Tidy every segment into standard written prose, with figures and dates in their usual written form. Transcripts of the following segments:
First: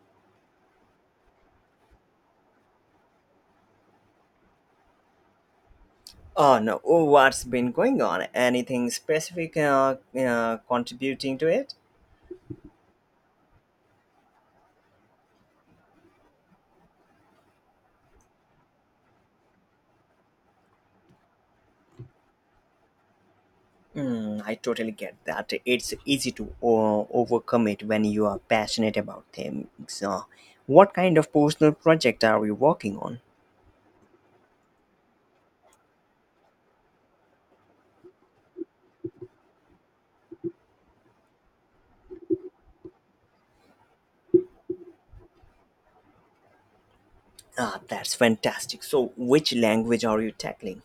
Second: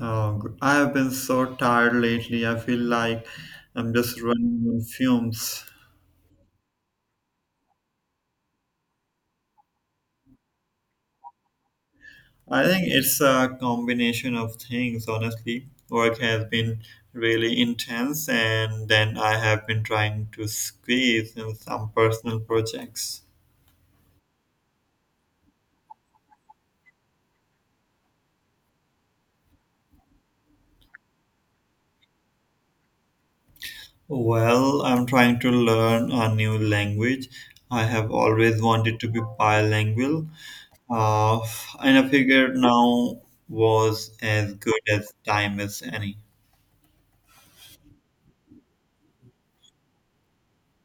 Oh, I have been so tired lately. I feel like I'm just running on fumes. Oh no, oh, what's been going on? Anything specific contributing to it? I think it's a combination of things, honestly. Work has been really intense, and then I have been trying to squeeze in some personal projects. I totally get that. It's easy to overcome it when you are passionate about things. What kind of personal project are you working on? Well, I'm trying to learn a new language. I have always wanted to be bilingual, uh, and I figured now was as good as time as any. Ah, that's fantastic. So, which language are you tackling?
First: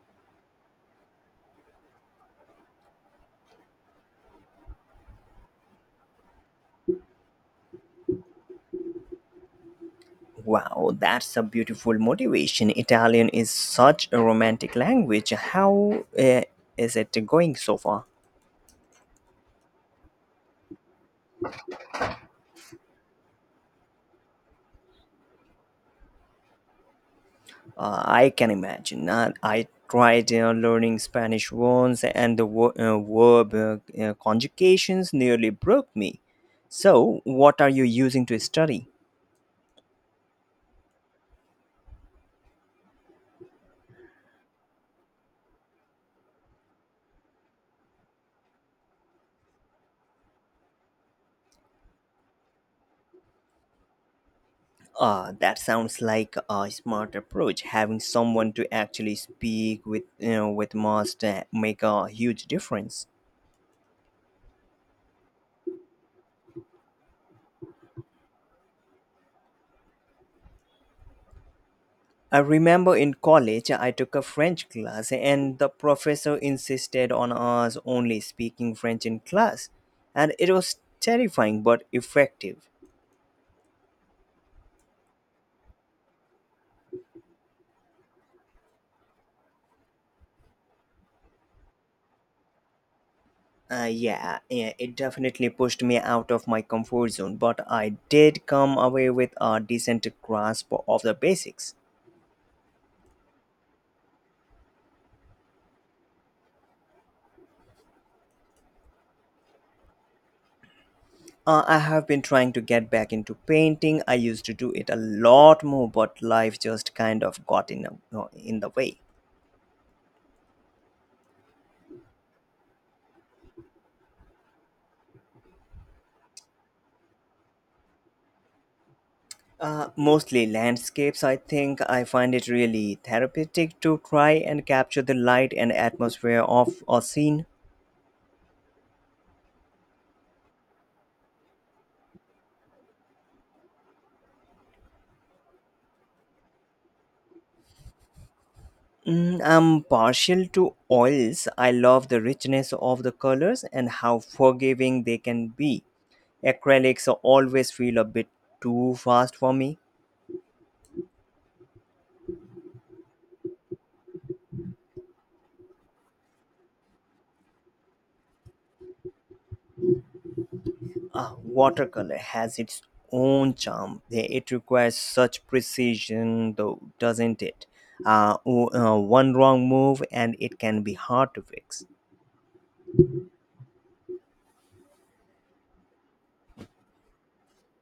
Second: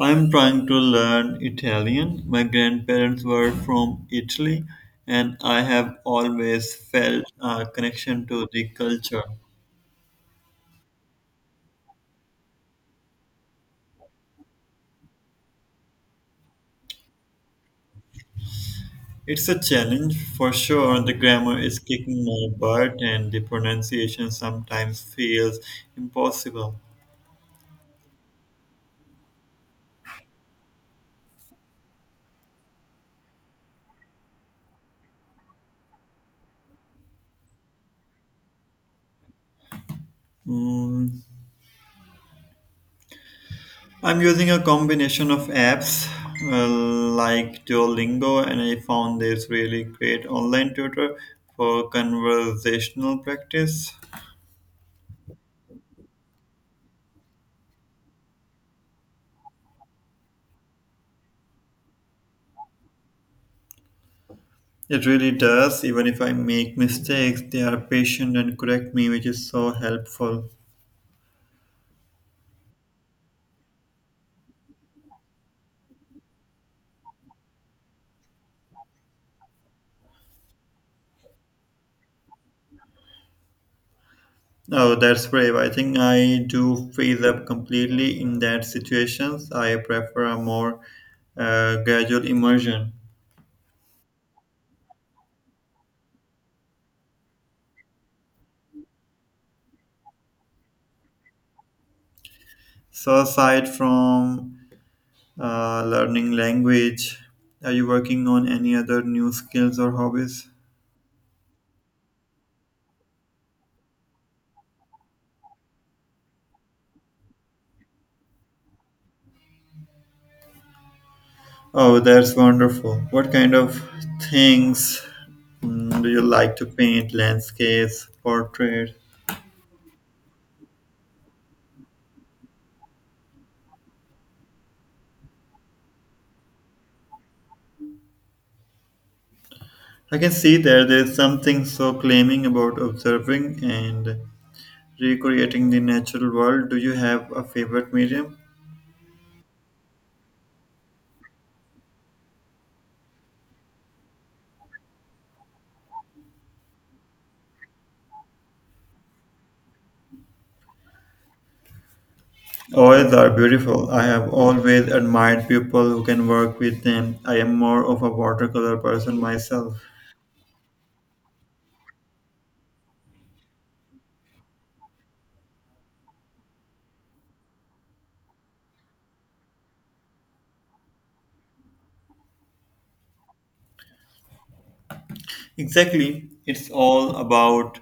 I'm trying to learn Italian. My grandparents were from Italy, and I have always felt a connection to the culture. Wow, that's a beautiful motivation. Italian is such a romantic language. How is it going so far? It's a challenge for sure. The grammar is kicking my butt, and the pronunciation sometimes feels impossible. I can imagine. I tried learning Spanish once, and the verb conjugations nearly broke me. So, what are you using to study? Mm, I'm using a combination of apps uh, like Duolingo, and I found this really great online tutor for conversational practice. That sounds like a smart approach. Having someone to actually speak with must make a huge difference. It really does. Even if I make mistakes, they are patient and correct me, which is so helpful. I remember in college I took a French class and the professor insisted on us only speaking French in class, and it was terrifying but effective. Oh, that's brave. I think I do freeze up completely in that situations. I prefer a more gradual immersion. Yeah, yeah, it definitely pushed me out of my comfort zone, but I did come away with a decent grasp of the basics. So aside from learning language, are you working on any other new skills or hobbies? I have been trying to get back into painting. I used to do it a lot more, but life just kind of got in the way. Oh, that's wonderful. What kind of things do you like to paint? Landscapes, portraits? Mostly landscapes, I think. I find it really therapeutic to try and capture the light and atmosphere of a scene. I can see there is something so claiming about observing and recreating the natural world. Do you have a favorite medium? I'm partial to oils. I love the richness of the colors and how forgiving they can be. Acrylics always feel a bit too fast for me. Oils are beautiful. I have always admired people who can work with them. I am more of a watercolor person myself. Ah, watercolor has its own charm. It requires such precision, though, doesn't it? One wrong move and it can be hard to fix. Exactly. It's all about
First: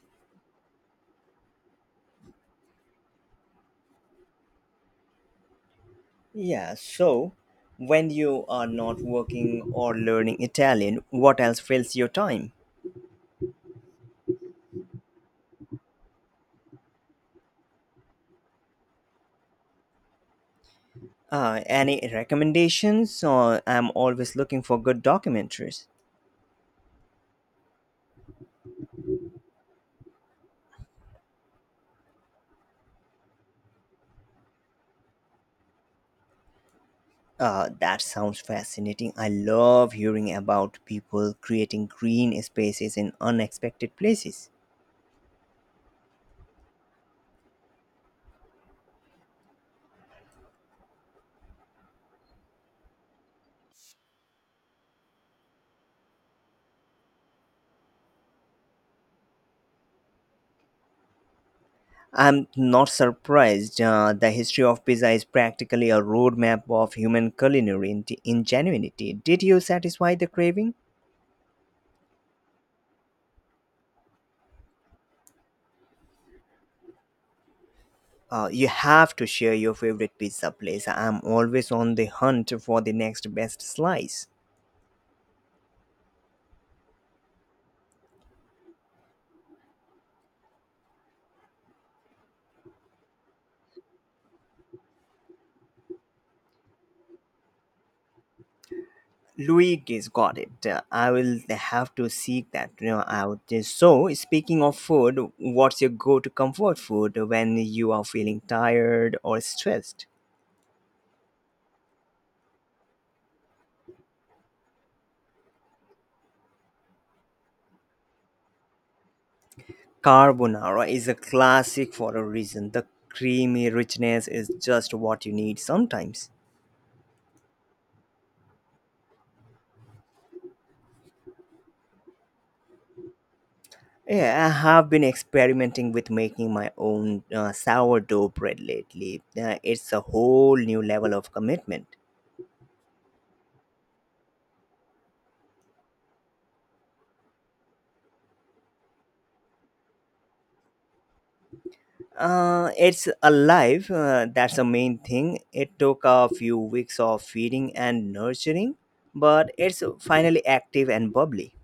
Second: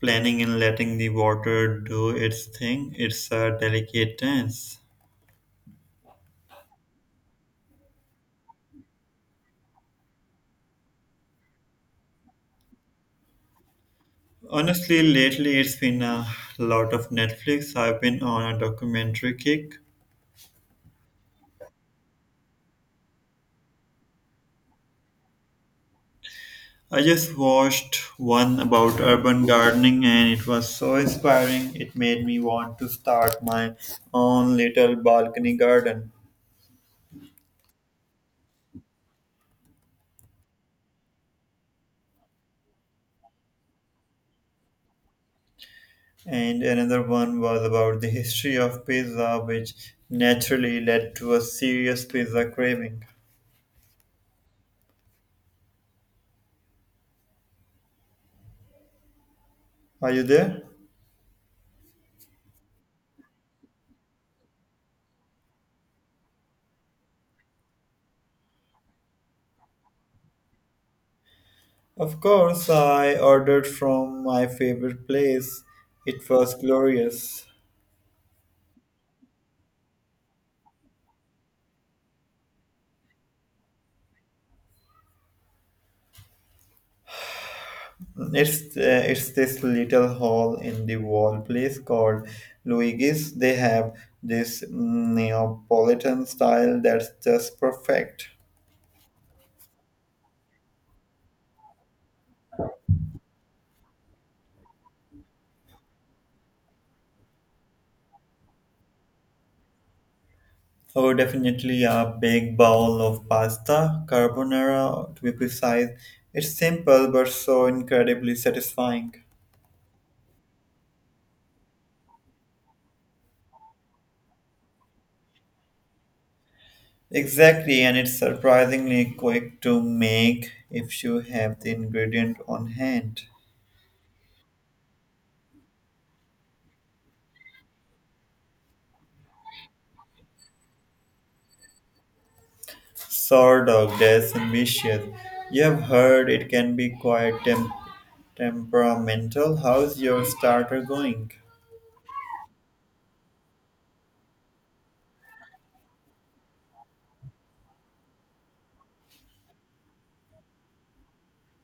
planning and letting the water do its thing. It's a delicate dance. Yeah, so when you are not working or learning Italian, what else fills your time? Honestly, lately it's been a lot of Netflix. I've been on a documentary kick. Any recommendations? Or I'm always looking for good documentaries. I just watched one about urban gardening and it was so inspiring. It made me want to start my own little balcony garden. That sounds fascinating. I love hearing about people creating green spaces in unexpected places. And another one was about the history of pizza, which naturally led to a serious pizza craving. Are you there? I'm not surprised. The history of Pisa is practically a roadmap of human culinary ingenuity. Did you satisfy the craving? Of course, I ordered from my favorite place. It was glorious. You have to share your favorite pizza place. I'm always on the hunt for the next best slice. It's this little hole in the wall place called Luigi's. They have this Neapolitan style that's just perfect. Luigi's, got it. I will have to seek that out. So, speaking of food, what's your go to comfort food when you are feeling tired or stressed? Oh, definitely a big bowl of pasta, carbonara to be precise. It's simple but so incredibly satisfying. Carbonara is a classic for a reason. The creamy richness is just what you need sometimes. Exactly, and it's surprisingly quick to make if you have the ingredient on hand. Yeah, I have been experimenting with making my own sourdough bread lately. It's a whole new level of commitment. Sort of death and mischief. You have heard it can be quite temperamental. How's your starter going? It's alive, that's the main thing. It took a few weeks of feeding and nurturing, but it's finally active and bubbly.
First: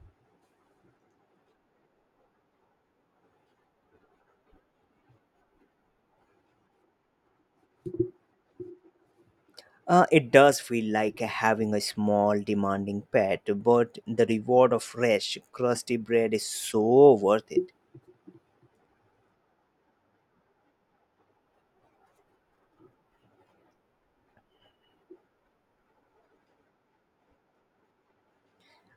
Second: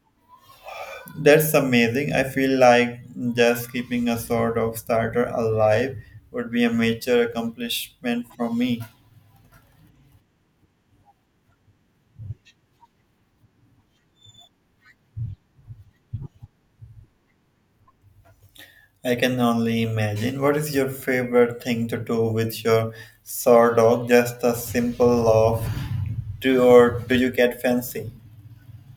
That's amazing. I feel like just keeping a sort of starter alive would be a major accomplishment for me. It does feel like having a small, demanding pet, but the reward of fresh, crusty bread is so worth it. I can only imagine. What is your favorite thing to do with your sour dog? Just a simple love, do or do you get fancy?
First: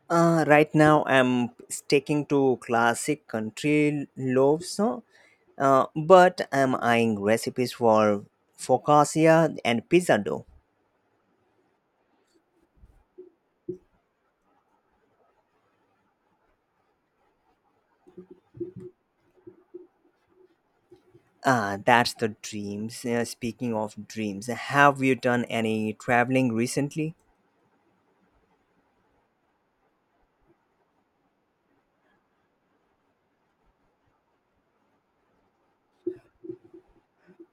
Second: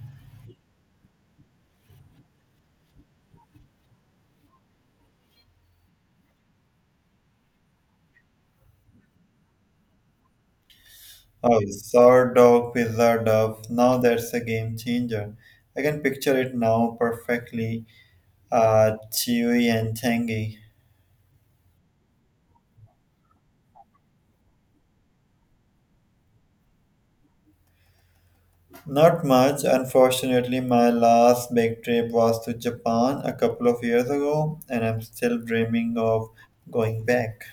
Right now, I'm sticking to classic country loaves, no? But I'm eyeing recipes for focaccia and pizza dough. Oh, sour dog, pizza dove. Now that's a game changer. I can picture it now perfectly, chewy and tangy. Ah, that's the dreams. Speaking of dreams, have you done any traveling recently? Not much. Unfortunately, my last big trip was to Japan a couple of years ago, and I'm still dreaming of going back.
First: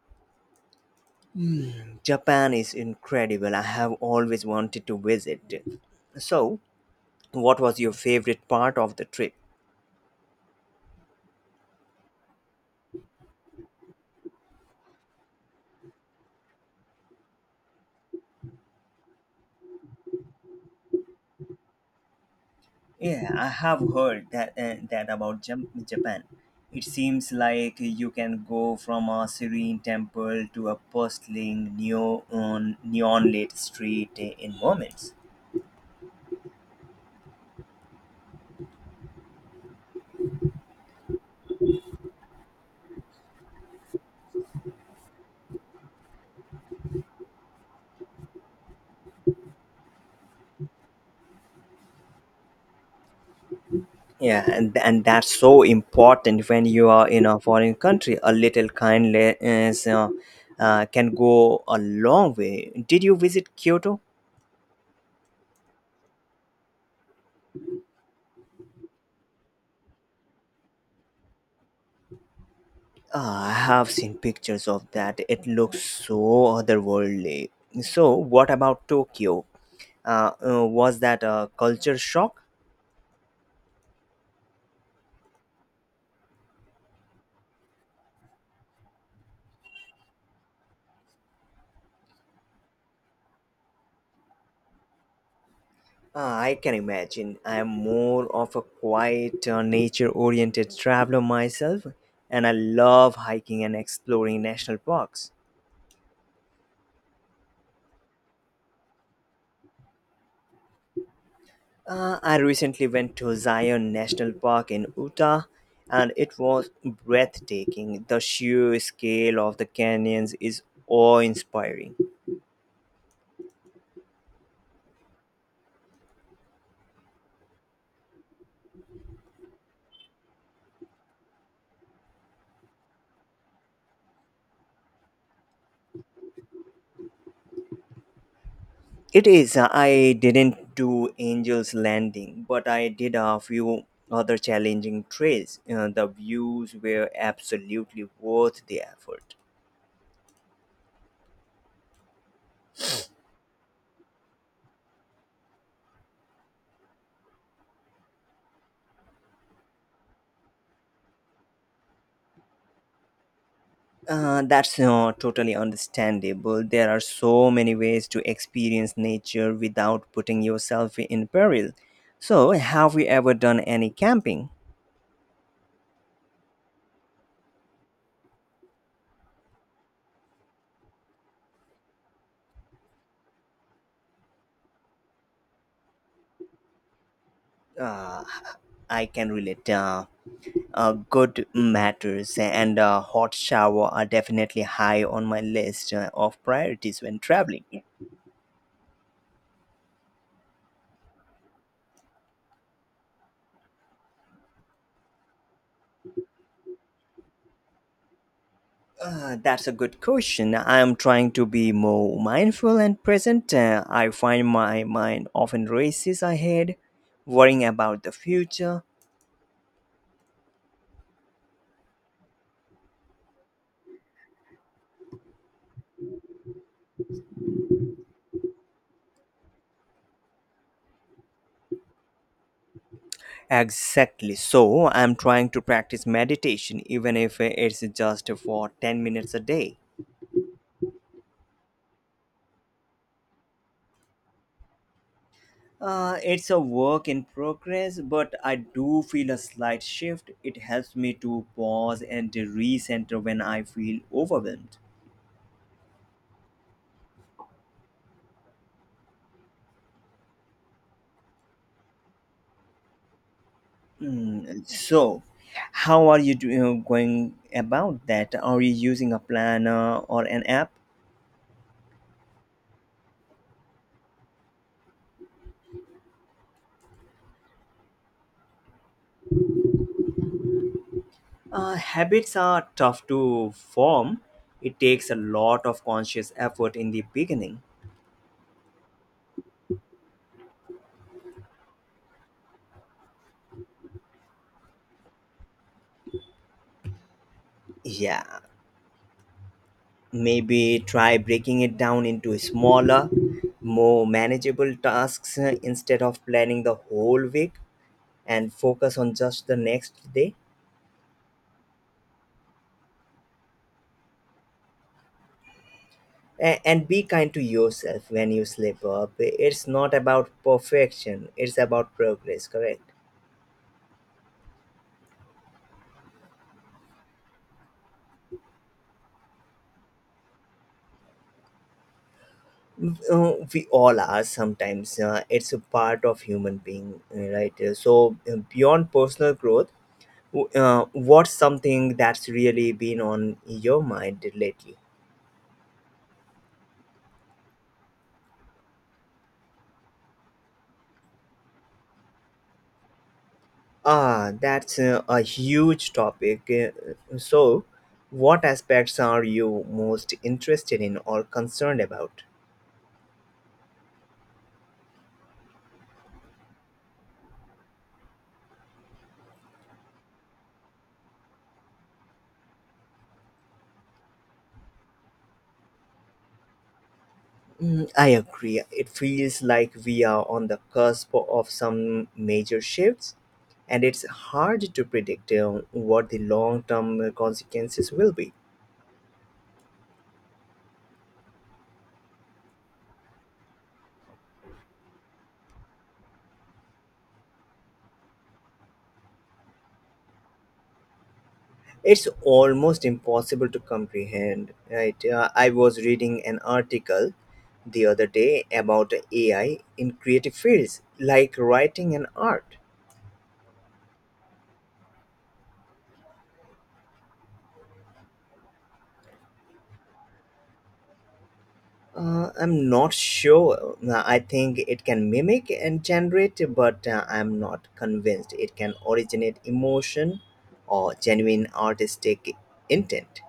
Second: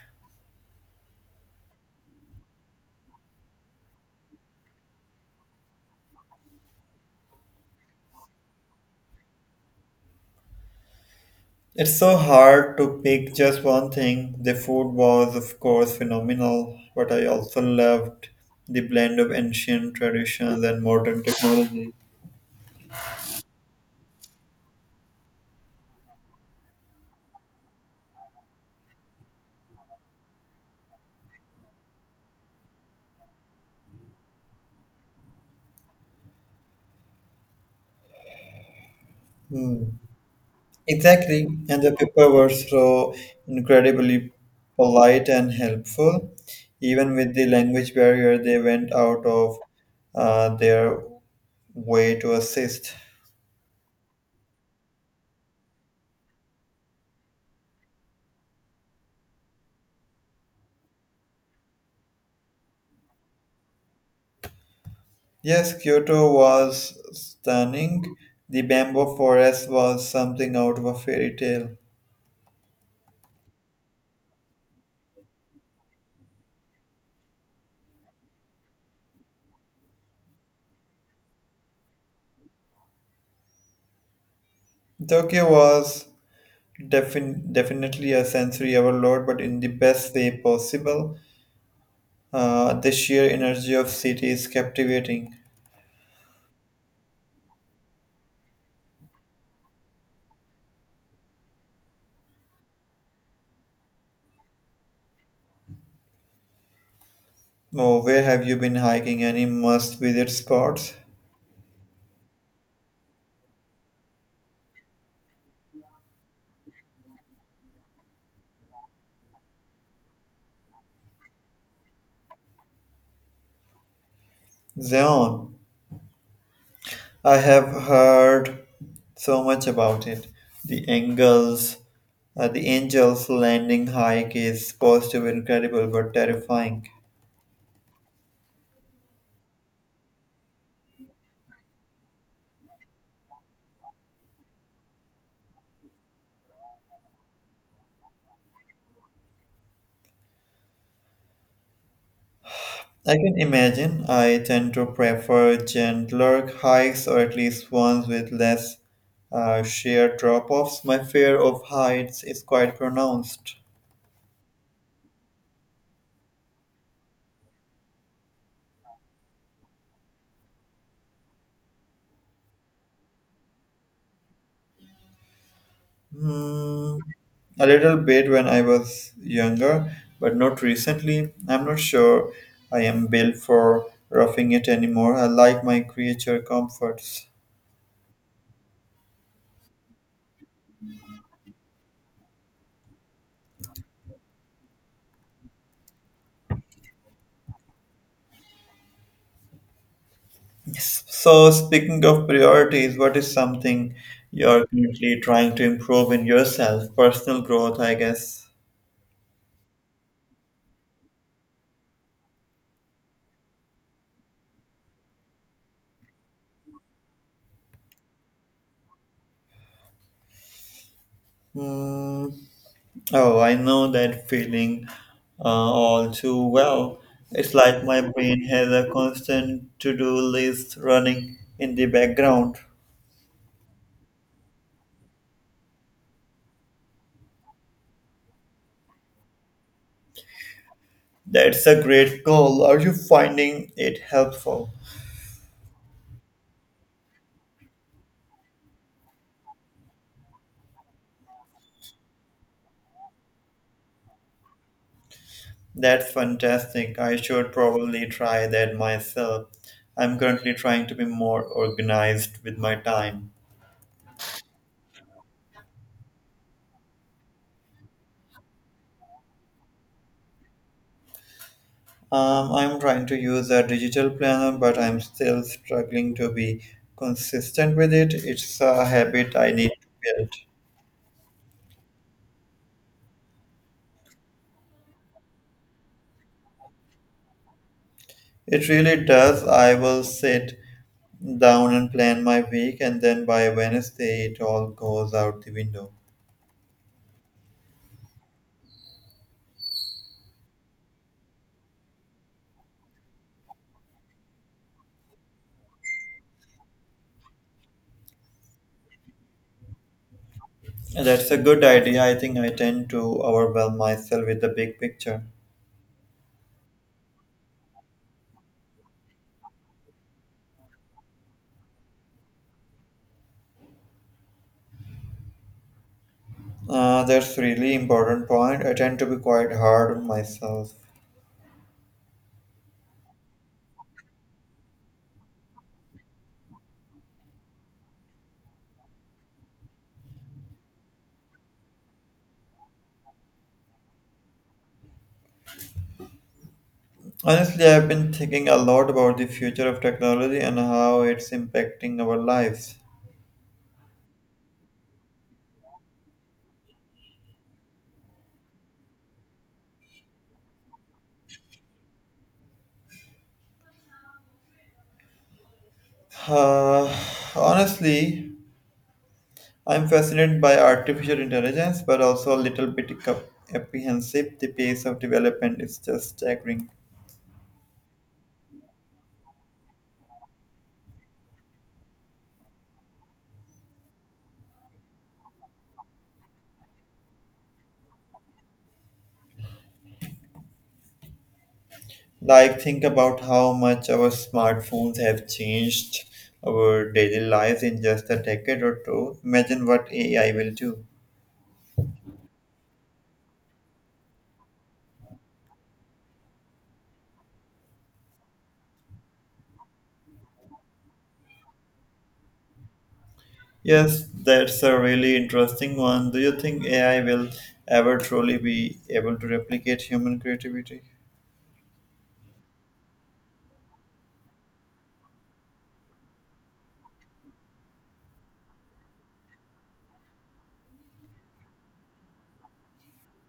Japan is incredible. I have always wanted to visit. So, what was your favorite part of the trip? It's so hard to pick just one thing. The food was, of course, phenomenal, but I also loved the blend of ancient traditions and modern technology. Yeah, I have heard that about Japan. It seems like you can go from a serene temple to a bustling neon lit street in moments. Hmm. Exactly, and the people were so incredibly polite and helpful. Even with the language barrier, they went out of their way to assist. Yeah, and that's so important when you are in a foreign country. A little kindness can go a long way. Did you visit Kyoto? Yes, Kyoto was stunning. The bamboo forest was something out of a fairy tale. Ah, I have seen pictures of that. It looks so otherworldly. So, what about Tokyo? Was that a culture shock? Tokyo was definitely a sensory overload, but in the best way possible. The sheer energy of city is captivating. I can imagine. I am more of a quiet, nature oriented traveler myself, and I love hiking and exploring national parks. Oh, where have you been hiking? Any must visit spots? I recently went to Zion National Park in Utah, and it was breathtaking. The sheer scale of the canyons is awe inspiring. Zion. I have heard so much about it. The Angels, the Angels Landing hike is supposed to be incredible but terrifying. It is. I didn't do Angel's Landing, but I did a few other challenging trails. The views were absolutely worth the effort. I can imagine I tend to prefer gentler hikes or at least ones with less sheer drop offs. My fear of heights is quite pronounced. That's totally understandable. There are so many ways to experience nature without putting yourself in peril. So, have you ever done any camping? Hmm, a little bit when I was younger, but not recently. I'm not sure I am built for roughing it anymore. I like my creature comforts. Uh, I can relate. Good matters and a hot shower are definitely high on my list of priorities when traveling. Yes. So, speaking of priorities, what is something you're currently trying to improve in yourself? Personal growth, I guess. That's a good question. I am trying to be more mindful and present. I find my mind often races ahead, worrying about the future. Hmm. Oh, I know that feeling all too well. It's like my brain has a constant to do list running in the background. Exactly. So, I'm trying to practice meditation, even if it's just for 10 minutes a day. That's a great goal. Are you finding it helpful? It's a work in progress, but I do feel a slight shift. It helps me to pause and to recenter when I feel overwhelmed. That's fantastic. I should probably try that myself. I'm currently trying to be more organized with my time. So, how are you doing, going about that? Are you using a planner or an app? I'm trying to use a digital planner, but I'm still struggling to be consistent with it. It's a habit I need to build. Habits are tough to form. It takes a lot of conscious effort in the beginning. It really does. I will sit down and plan my week, and then by Wednesday, it all goes out the window. Yeah, maybe try breaking it down into smaller, more manageable tasks instead of planning the whole week and focus on just the next day. That's a good idea. I think I tend to overwhelm myself with the big picture. And be kind to yourself when you slip up. It's not about perfection, it's about progress, correct? That's really important point. I tend to be quite hard on myself. We all are sometimes, it's a part of human being, right? So beyond personal growth, what's something that's really been on your mind lately? Honestly, I've been thinking a lot about the future of technology and how it's impacting our lives. Ah, that's a huge topic. So, what aspects are you most interested in or concerned about? Uh, honestly, I'm fascinated by artificial intelligence, but also a little bit apprehensive. The pace of development is just staggering. I agree. It feels like we are on the cusp of some major shifts, and it's hard to predict what the long term consequences will be. Like, think about how much our smartphones have changed our daily lives in just a decade or two. Imagine what AI will do. It's almost impossible to comprehend, right? I was reading an article the other day about AI in creative fields like writing and art. Yes, that's a really interesting one. Do you think AI will ever truly be able to replicate human creativity? I'm not sure. I think it can mimic and generate, but I'm not convinced it can originate emotion or genuine artistic intent.